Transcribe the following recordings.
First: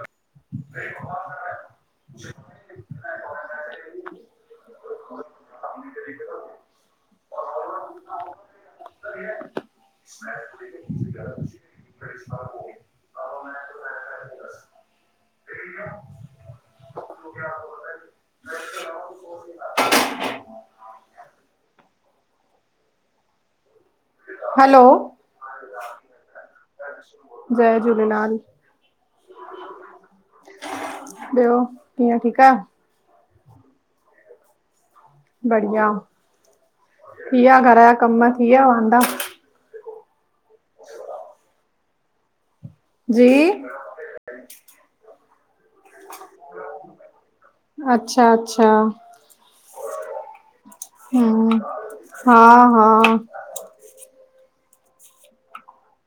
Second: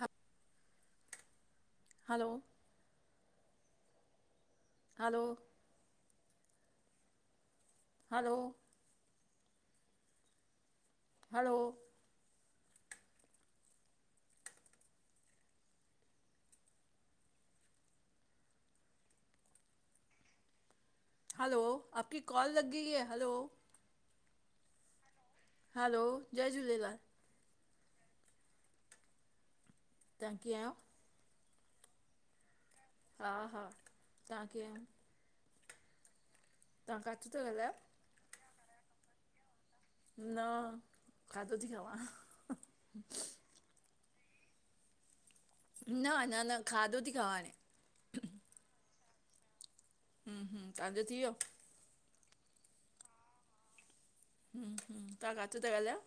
ह हलो, hello, hello [inaudible] hello [inaudible] हलो, आप की कॉल लग ॻई है हलो। हलो, हलो, जय झूलेलाल। जय झूलेलाल। तहां कीअं आयो। ॿियो कीअं ठीकु आयो। हा हा तव्हां कीअ आयो। बढिया, तव्हां थी किथां था वेया ॻाल्हायो घर जा कम थी वेया वांदा। न, खाधो थी खावां। जी, न न न न, खाधो थी खावां हाने। अच्छा अच्छा, हम्म हम्म तव्हांजो थी वियो हूं। हा हा। तव्हां काथा था ॻाल्हायो?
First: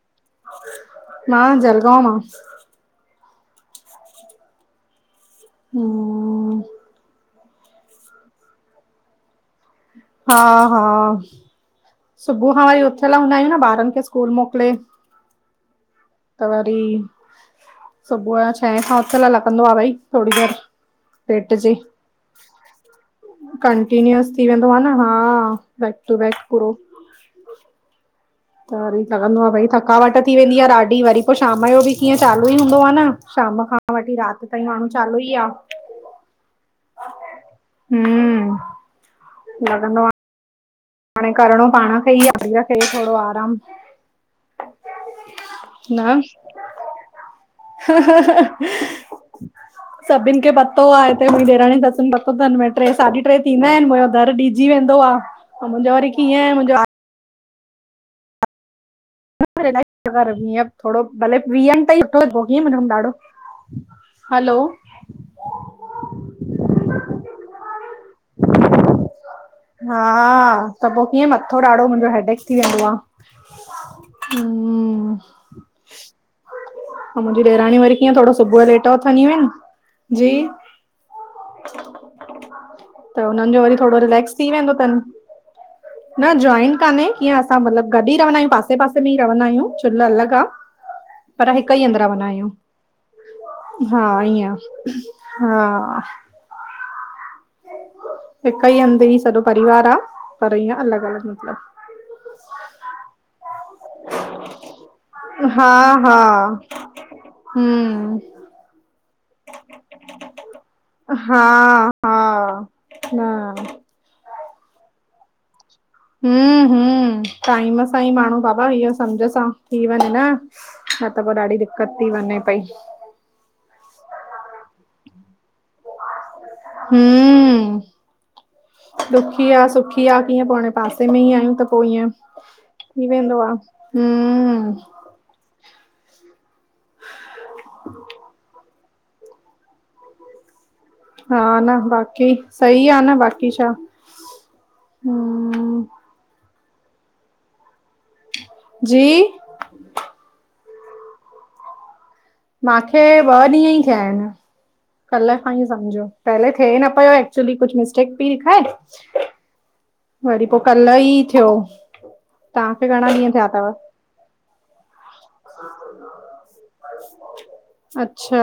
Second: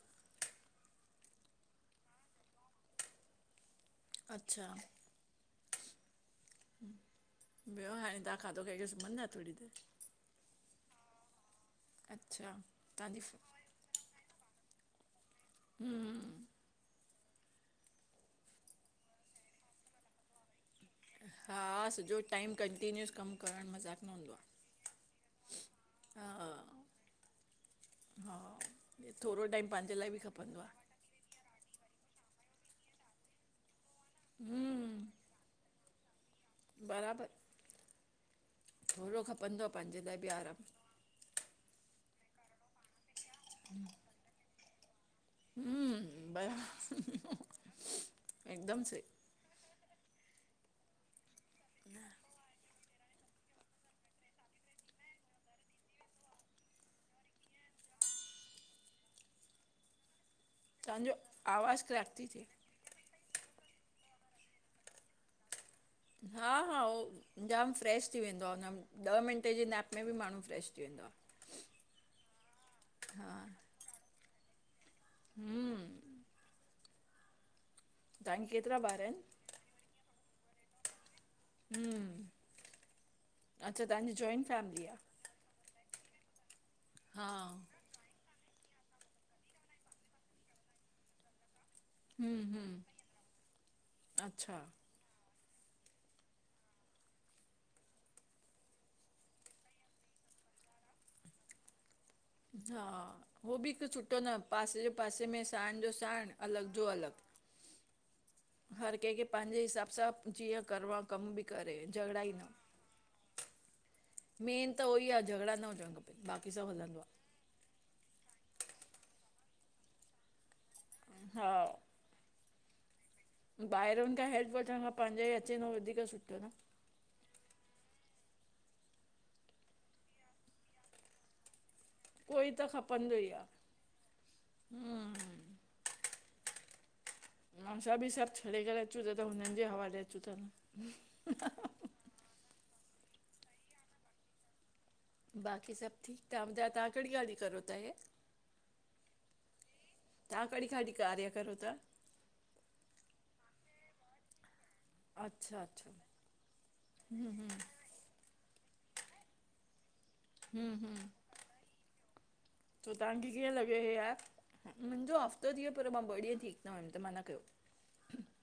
मां जलगांव मा अच्छा हा ॿियो हाणे तव्हां खाधो खाई करे सुमंदा आहियो थोड़ी देरि, हा हा अच्छा सुबुह खां वरी उथियल तव्हांजी हूंदा फ- आहियूं न ॿारनि खे स्कूल मोकिले? हम त वरी सुबुह या छहें खां उथियल लॻंदो आहे भई थोड़ी देरि हा सॼो टाइम कंटीन्यूअस कमु करणु मजाक न कंटीन्यूअस हूंदो आहे। [unintelligible] हा बैक टू बैक हा पूरो हा त वरी हे लॻंदो थोरो आहे भई टाइम पंहिंजे लाइ थकावट बि थी खपंदो वेंदी आहे ॾाढी वरी पोइ शाम जो बि कीअं चालू ई हूंदो आहे न शाम खां वठी राति ताईं माण्हू चालू हम्म ई आहे। बराबरि हू थोरो खपंदो आहे पंहिंजे लाइ बि आरामु हाणे करिणो पाण खे ई आहे शरीर खे थोड़ो आरामु। हम [inaudible] न हम भई सभिनि खे पतो आहे हिते मुंहिंज ॾेराणी [unintelligible] पतो [unintelligible] टे साढी टे थींदा आहिनि मुंहिंजो दर ॾिजी वेंदो आहे मुंहिंजो वरी कीअं आहे मुंहिंजो थोरो तव्हांजो भले आवाज़ [unintelligible] ताई क्रैक थी सुठो थिए कीअं ॾाढो हलो हा हा उह जाम फ्रेश थी वेंदो आहे हुन ॾह मिंटे जे गैप हा में बि माण्हू फ्रेश थी त वेंदो आहे। कीअं मथो पोइ ॾाढो मुंहिंजो हेडेक थी वेंदो आहे। हा हू हम त मुंहिंजी ॾेराणी वरी कीअं थोड़ो तव्हांखे सुबुह जो केतिरा लेट ॿार उथंदी आहिनि जी हम्म त हुननि जो वरी अच्छा थोड़ो तव्हांजी रिलेक्स जॉइंट थी वेंदो फैमिली आहे अथनि न जॉइन कान्हे हा कीअं असां मतिलब गॾु ई रहंदा आहियूं पासे हिते पासे में रहंदा आहियूं चुल अलॻ आहे। पर हिक ई हंद रहन्दा हम्म हम्म आहियूं हा अच्छा ईअं हा हिक ई हंद ई सॼो परिवार आहे पर अलॻ अलॻि मतिलब हा हो बि हिकु सुठो न पासे जे पासे में साण जो साण अलॻि जो अलॻि हम हर कंहिंखे पंहिंजे हिसाब सां जीअं करिणो आहे कमु बि हा करे झगड़ा ई न हा मेन त उहो ई आहे झगड़ा न खपनि बाक़ी हम सभु हलंदो हम टाइम सां ई माण्हू बाबा इहो समुझ सां थी वञे न। न त आहे पोइ हा ॾाढी दिकत थी वञे पई। ॿाहिरुनि खां हेल्प वठण खां पंहिंजे ई अचे थो वधीक सुठो न, हू ॾुखि आ, सुखि आ कीअं पो हाणे पासे में ई आयूं त, पो ईअं कोई त थी खपंदो ई वेंदो आहे आ, हम् हम्म असां बि सभ छॾे करे अचूं ता, त हुनन जे हवाले अचूं था न। हा न बाकी, सई आ न बाकी छा। बाक़ी हम्म सभु ठीक, तां ॿुधायो तां कॾीं खां वठी करो ता हे? जी तां कॾी खां वठी, कार्य करो ता? माखे, ॿ ॾींअ ई थ्या आएन। कल खां अच्छा ई अच्छा सम्झो, पहले थे न पयो एक्चुली कुछ मिस्टेक पी ॾिखाए हम् हम्, थियो तव्हांखे छो घणा तां खे ॾींहं थिया कीअं तव लॻे हे एप? मिंजो हफ़्तो थी यो, पर मां ॿ ॾींअं ठीक न हुयम, त मां न कयो। अच्छा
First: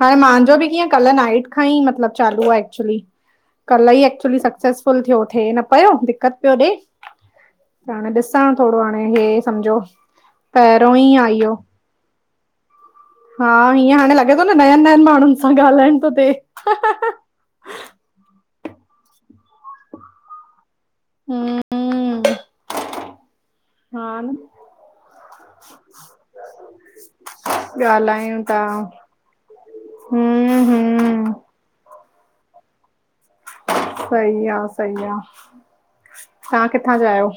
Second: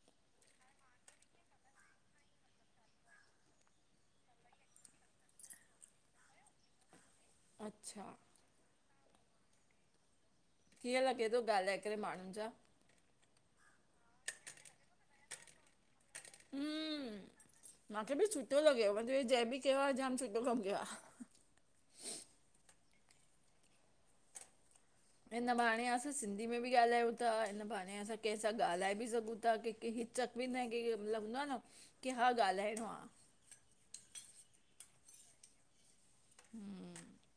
हाणे मांजो बि कीअं, कल नाइट खां ई, मतलब चालू आ एक्चुली। कल ई एक्चुली सक्सेसफुल थ्यो, थे न पयो दिक्कत पयो ॾे त हाणे अच्छा ॾिसां, थोड़ो हाणे हे सम्झ्यो कीअं लॻे थो, ॻालाए करे माणुन सां? हा, हीअं हाणे लॻे तो न नयन नयन माणुन सां, ॻालाएण तो थे। माखे बि सुठो लॻियो, मां च्यो हे जै बि कयो आ जाम सुठो कम कयो आ। हम् हा न हिन बहाणें असां सिंधी में बि ॻालायूं ता, हिन बहाने असां ॻाल्हायूं केंसां था ॻालाए बि सघूं ता। क क चक हम्म पेंदाएन कि मलब, हम्म हूंदो आ न, कि हा ॻालाएणो आ। सही आ सही आ, तां किथां हम्म जा आयो?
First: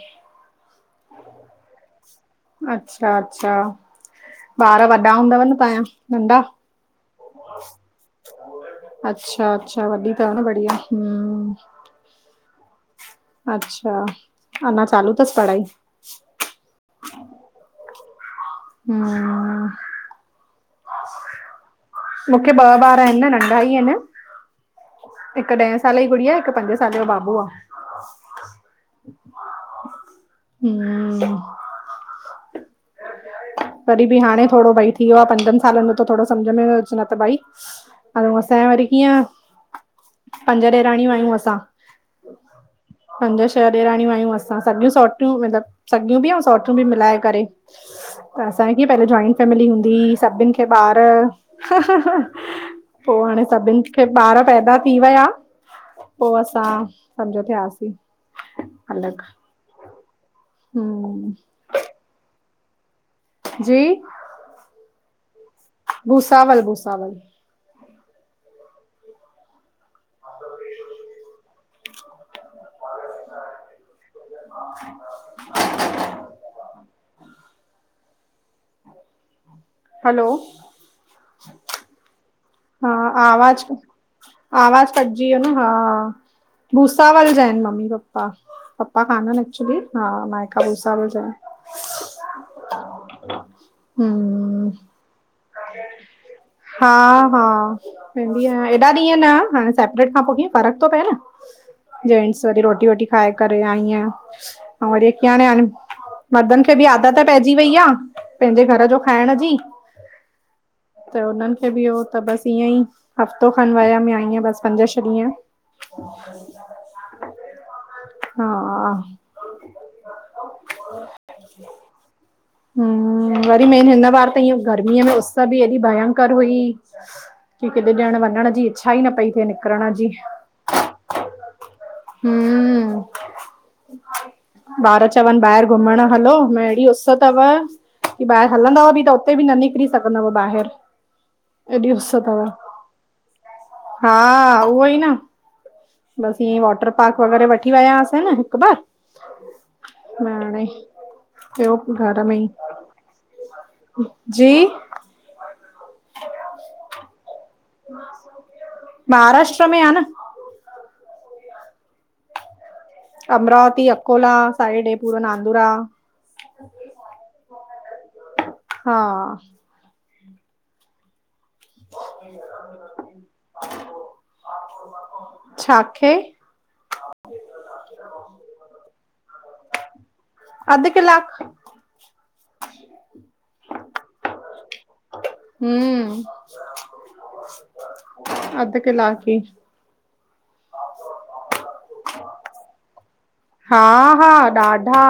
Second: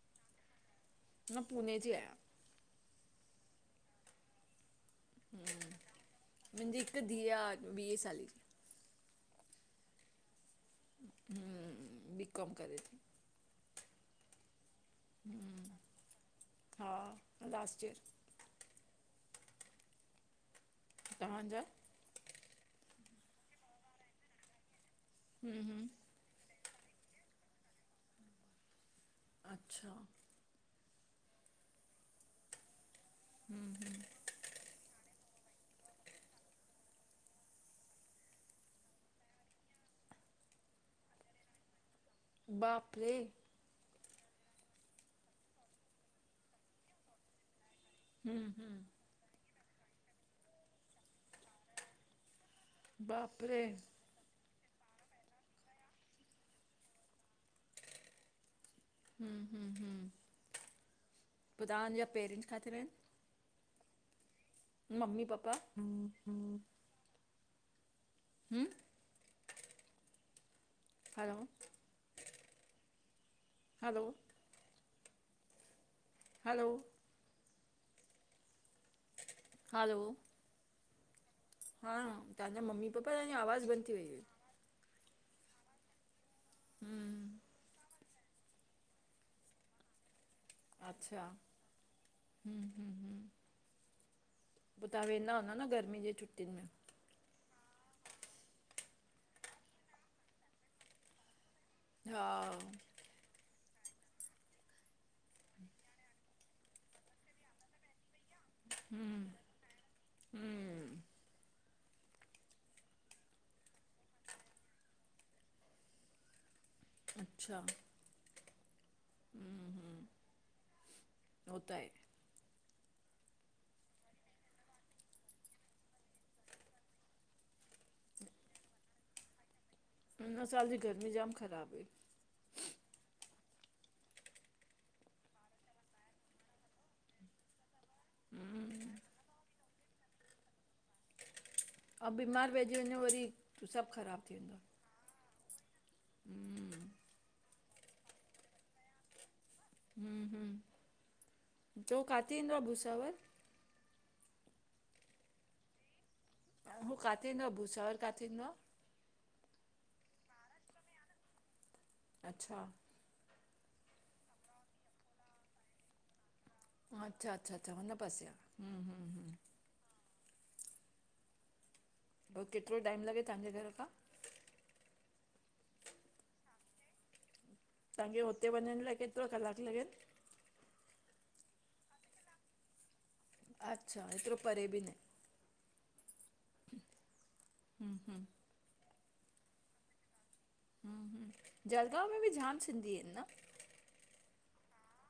मां, पुने जी आयां। अच्छा अच्छा, ॿार वॾ् ॾा हूंदव न तांझा, नंढा? मुंहिंजी हिकु धीउ आहे वीह साले जी अच्छा अच्छा, वॾी तव न, बढ़िया हम्म, हम्, बीकॉम करे ती। अच्छा, अञां चालू तस पढ़ाई? हा, लास्ट ईयर। हम् तवांजा? मुखे ॿ ॿार आएन, नंढा ई इन, हिक हम्म ॾए हम्म सालें जी गुड़िया, हिक पंज साल साल जो बाबू आ। अच्छा हं तॾी बि हाणें थोड़ो भई थी वियो आ पंजन सालन में त थोड़ो सम्झ में अचे, न त भाई, ऐं असांजे वरी कीअं पंज ॾेराणियूं आयूं असां। बाप रे पंज छह ॾेराणियूं आयूं असां, सॻियूं सोट्रियूं मलब सॻियूं बि ऐं सोट्रियूं बि, मिलाए करे त हम्म असां, हम्म किअं पेले जाॅइंट फैमिली हूंदी ही, सभिन खे ॿार, पो बाप हाणे रे सभिन खे ॿार पैदा थी वया, पो असां, सम्झो थियासीं अलॻि हुं हुं हुं, हम्म पो तांजा पेरेंट्स काथे रएन? जी, ममी पापा, भूसावल भुसावल। हूं, हलो। हलो। [inaudible] हलो। हलो। हा तहांजा ममी पापा आया या आवाज बंद थी वई हुई। आवाज़ कटजी वियो न हा भूसावल जा हूं आहिनि मम्मी प पा पपा कान अहिनि एक्चुली हा मा अ भुसासावल जा अच्छा आयूं हूं हूं। पो तहां वेंदा हूंदा न गर्मीन जी छुट्टियुनि में। हा, हा वेंदी आयां, हेॾा ॾींहं ना हाणे सेपरेट खां पो जीअं फ़र्क थो पए न। हा जेंट्स वरी रोटी वोटी खाए करे आई आयां। अऊं वरी हिक हाणे हे मर्दनि खे बि आदत पइजी वेई आ। पेंजे घर जो खाइण जी हूं त हुननि खे बि इहो त बस ईअं ई हफ़्तो खनि वियम ईंयं बस पंज छह ॾींहं [inaudible] अच्छा। हा, हूं हो त आए। हूं वरी मेन हिन बार त इअं गर्मीअ में उस बि हेॾी भयंकर हुई। की किॾे डेयण वञण जी इच्छा ई न पई थे। हिन साल जी गर्मी जाम ख़राबु हुई। हूं, ॿार चवनि ॿाहिर घुमण हलो भ ड़ी उस पतो तव की ॿाहिर हलंदव बि त उते बि न निकिरी सघंदव ॿाहिर। एॾी उस ऐं तव, बीमार पइजी वञो वरी सभु हा ख़राबु थी वेंदो आहे उहो ई न। बसि ईअ हूं वॉटर पार्क वग़ैरा वठी विया हुआसे न हिक बार। हूं न हाणे, हूं ॿियो त हो घर में किथे ई। ईंदो आहे भुसावर जी, हू काथे ईंदो आ, भूसावल काथे ईंदो आ? महाराष्ट्र में आ न। अच्छा। अमरावती अकोला साइड ऐं पूरो नांदुरा। अच्छा अच्छा अच्छा हुन पासे आ, हूं हा हूं हूं। ओ किथे टाइम लॻे तव्हांजे घर उतां। छा, खेे। तव्हांखे हुते वञण लाइ केतिरो कलाक लॻे। अधु क्लाक। अच्छा एतिरो परे बि न आहे। हूं, हम्म हम्म अध कलाक ई हु हु, जलगांव में भी ॼाम सिंधी अहन न? हा हा ॾाढा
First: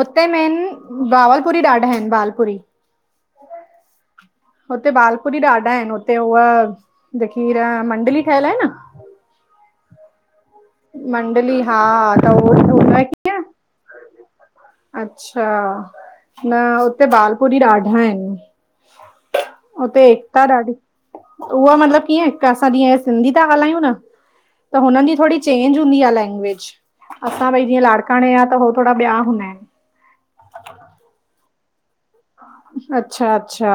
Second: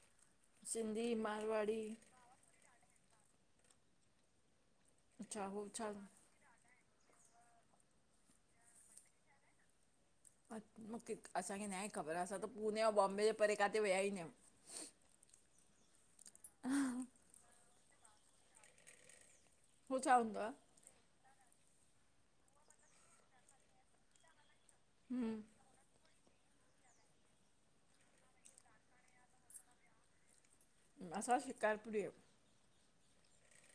हुते मेन सिंधी ॿावलपुरी मारवाड़ी ॾाढा आहिनि ॿालपुरी। हुते बालपुरी अच्छा हो ॾाढा छा आहिनि हुते उअ जेकी ह मंडली ठहयल आहे न अ मूंखे मंडली असांखे हा नाहे ख़बर असां त उहो पूने ऐं हुन बॉम्बे जे कीअं परे काथे विया ही न आहियूं। अच्छा न हुते बालपुरी ॾाढा आहिनि। हू उते छा हूंदो एकता आहे ॾाढी उहा मतलब कीअं असां जीअं सिंधी था ॻाल्हायूं न त हुननि जी थोड़ी चेंज हूंदी आ लैंग्वेज असां भई जीअं लाड़काणे जा त हो थोड़ा ॿिया हूंदा आहिन। असां शिकारपुरी अयू। अच्छा अच्छा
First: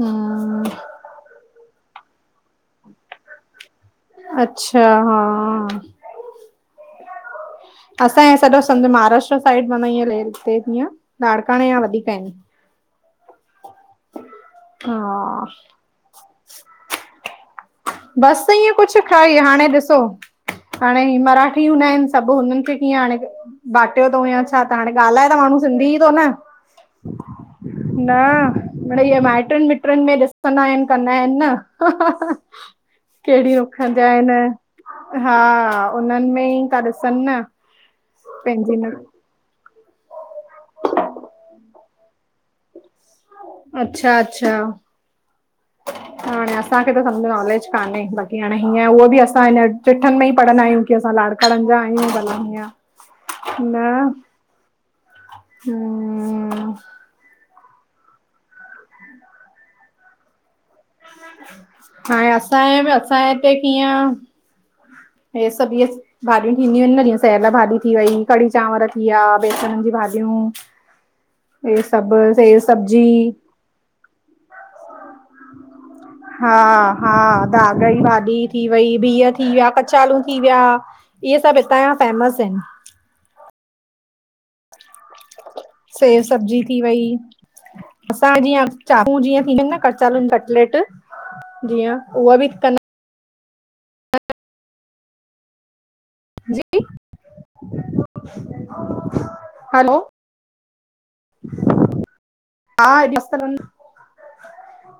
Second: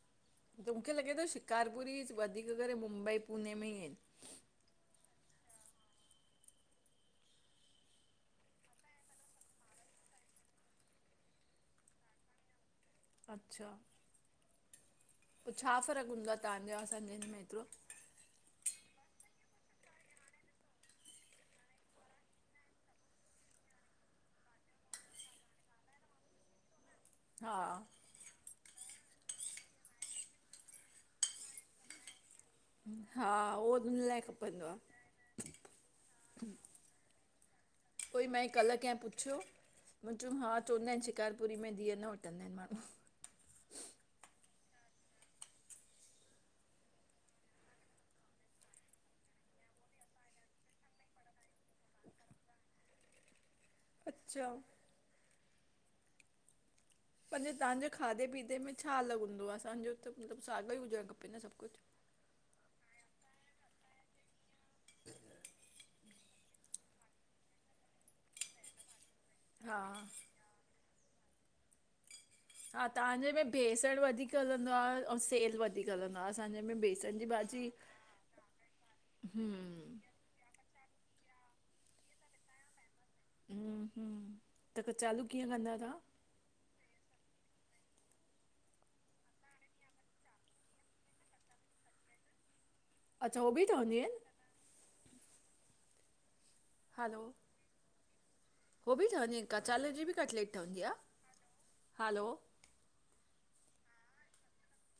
हम्म त मूंखे लॻे थो शिकारपुरी वधीक करे मुंबई, पुने में ही आहिंन। अच्छा हा हा त! असांजे सॼो समुझ महाराष्ट्र साइॾ मन ईअं हितअं लाड़काणे या वधीक आहिनि। अच्छा हा पो छा फ़र्क़ हूंदो आ तव्हांजा असांजे में हेतिरो? बस ईएंं कुझ खाई हाणे ॾिसो हाणे ही मराठी हूंदा आहिंन सभ हुननि खे कीअं हाणे बाटियो तऊ या छा त हाणे ॻाल्हाए त माण्हू सिंधी थो न। हा न मीणइ माइटनि मिटृन में ॾिसंदा आहिन कंदा आहिन न। हा केहड़ी उहो नूख हुन जा लाइ खपंदो आ अहन हा उन्हनि में ही ता ॾिसन न। कोई मइ कल पंहिंजी न कंहिं पुछियो मुं चयो हा चवंदा आहिंन शिकारपुरी में धीअ न वठ वठन्दा आहिंन मांण्हू। अच्छा अच्छा हाणे असांखे त समझ नॉलेज कान्हे। बाक़ी हाणे हीअं उहो बि असां हिन चिठन में ही पढ़ंदा आहियूं। की असां लाणकाणिनि जा आहियूं भला हीअं न अच्छा हम्म पंहिंजे तव्हांजे खाधे पीते में छा अलॻि हूंदो आ? असांजो त मतलबु सागियो ई हुजण खपे न सब कुछ। हाण असांजे मे असांजे हिते कीअं [inaudible] [unintelligible] हीअ सब इहे भाॼियूं थींदियूं आहिन न जीअं सेयल भाॼी थी वई कढ़ी चांवर थी विया हा बेसण जी भाॼियूं हे सब सेल हा सब्जी तव्हांजे में बेसण वधीक हलंदो आ अऊ सेयल वधीक हलंदो आ हा हा दाॻई भाॼी थी वई, बिह थी विया, हम्म कचालू थी विया, इहे सभ हितां जा फेमस आहिंन। हम्म हम्म त चालू कीअं कंदा आयो? सेल सब्जी थी वई। असां जीअं चापू जीअं थींदियूं आहिन न कचालून कटलेट जीअ उहा बि कं अच्छा उहे ॿि ठहंदियूं आहिन? जी हेलो हो बि ठहंदी इन कचालून हलो जी बि कटलेट ठहंदी आ? हेलो हा मस्त लॻं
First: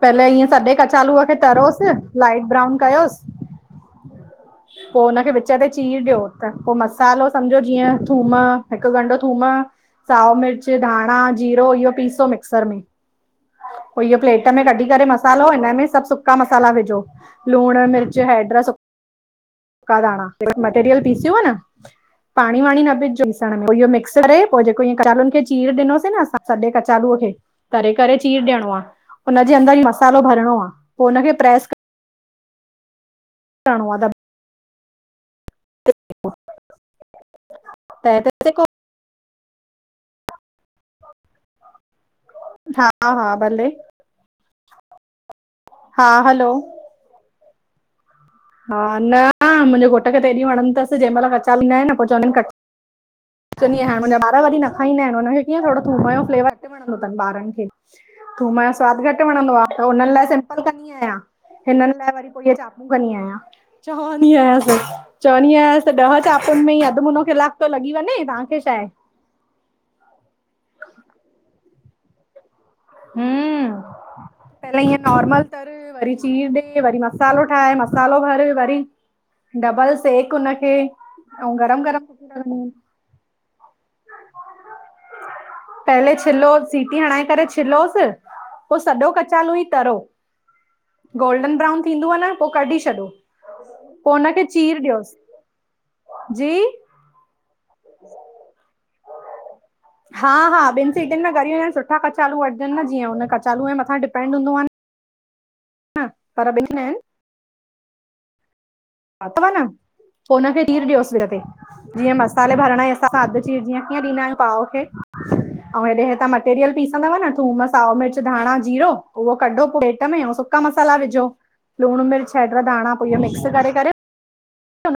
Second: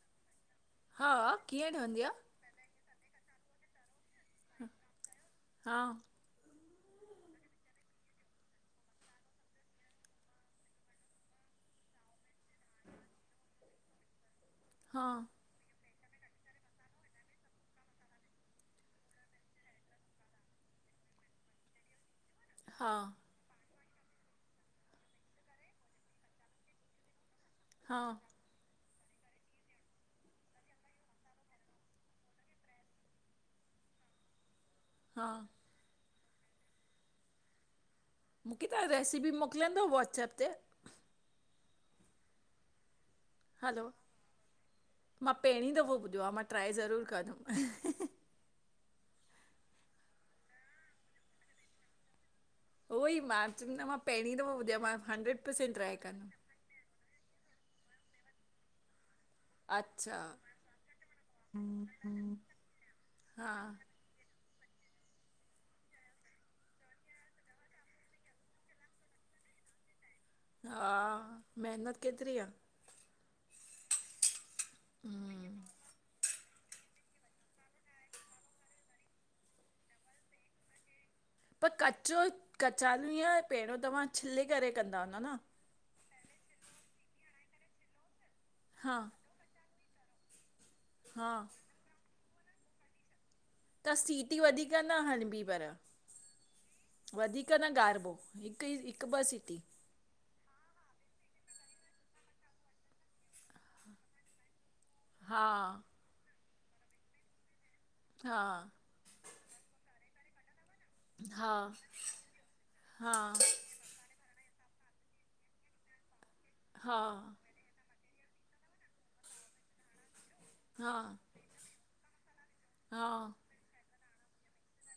पहले इअं सॼे कचालूअ खे हा, कीअं तरोस ठहंदी आ? लाइट ब्राउन कयोस पोइ हुनखे विच ते हा, चीर ॾियो त पोइ मस्त मसालो, सम्झो जीअं थूम हिकु ॻंढ थूम साओ मिर्च, धाणा, जीरो इहो पीसो मिक्सर में पोइ इह प्लेट में कढी करे हा, मसालो हिन में सभु सु सुका मसाला विझो लूड़, मिर्च, हैड सुका धाणा, मटेरियल पीसीओ न पाणी वाणी न हा, बिझजोस पोइ इहो मिक्स करे, पोइ जेको इ कचालूुनि खे चीर ॾिनोसीं न असां सॼे कचालूअ खे तरे हा, करे चीर ॾियणो आ। हुनजे अंदर ई मसालो भरणो आ पोइ हुनखे प्रेस करणो आ। हा। त तै ते सेको [unintelligible] तहां, रेसिपी मोकिलीदव व्हॉट्सअप ते? हा हा। भले हलो, मां पहिरीं दफ़ो हा ॿुधियो आ मां हलो ट्राए ज़रूरु कंदुमि। हा न मुंहिंजे घोट खे त हेॾी वणंद अथसि जंहिं महिल हर साल ईंदा आहिन न पोइ चवंदानि कच उहो ई मां चयमि चईंदी न हाणे मां मुंहिंजा पहिरीं ॿार दफ़ो वरी न ॿुधो आ, मां खाईंदा आहिन हुनखे हंड्रेड कीअं परसेंट थोरो थूम ट्राए जो कंदमि। फ़्लेवर घटि वणंदो अथनि ॿारनि खे, थूम जो सवादु घटि वणंदो आ त हुनन्हनि अच्छा। लाइ सिंपल कंदी आहियां। हिननि लाइ, वरी पोइ इहे चापू कंदी आहियां। हा। चवंदी अयांसि चवंदी अयांसि ॾह चापुनि में ई अधु मुनो कलाकु तो लॻी वञे तव्हांखे छा आहे। हा, मेहनत केतिरी आ। हं, पहले इअं नोर्मल हम्म, तर वरी चीर ॾे, वरी मसालो ठाहे मसालो भर वरी डबल सेक हुनखे। ऐं पर गरम गरम कचो सुठी लॻंदी आहिनि कचालू, इअं पहिरियों तव्हां छिले करे कंदा हूंदा न? पहले छिलोस सीटी हणाए करे छिलोसि पो हा, सॼो क चालू ई तरो हा, गोल्डन ब्राउन थींदो आ न पोइ कडी छॾो। त पो सीटी हुनखे वधीक चीर न ॾियोसि हड़ंबी पर जी वधीक न ॻारिबो हिकु ई हिकु ॿ सीटी हा हा ॿिनि सीटनि में ॻरी विया आहिन, सुठा कचालू वठजनि न जीअं हुन कचालू जे मथां डिपेंड हूंदो आ न। हा। ह पर ॿिन मेआहिन। हा। अथव न? पोइ हुनखे, चीर ॾियोसि सिर ते हा जीअं मसाले भरण ॼे हिसाब सां हा अध चीर जीअं कीअं ॾींदा आहियूं पाव खे ऐं हेॾे हेतां मटेरियल पीसंदव न हा थूमस् साओ मिर्च, धाणा, जीरो उहो कढो प्लेट में ऐं सु सुका हा मसाला विझो लुणु मिर्च, हेैड, धाणा पोइ इह हा मिक्स करे-करे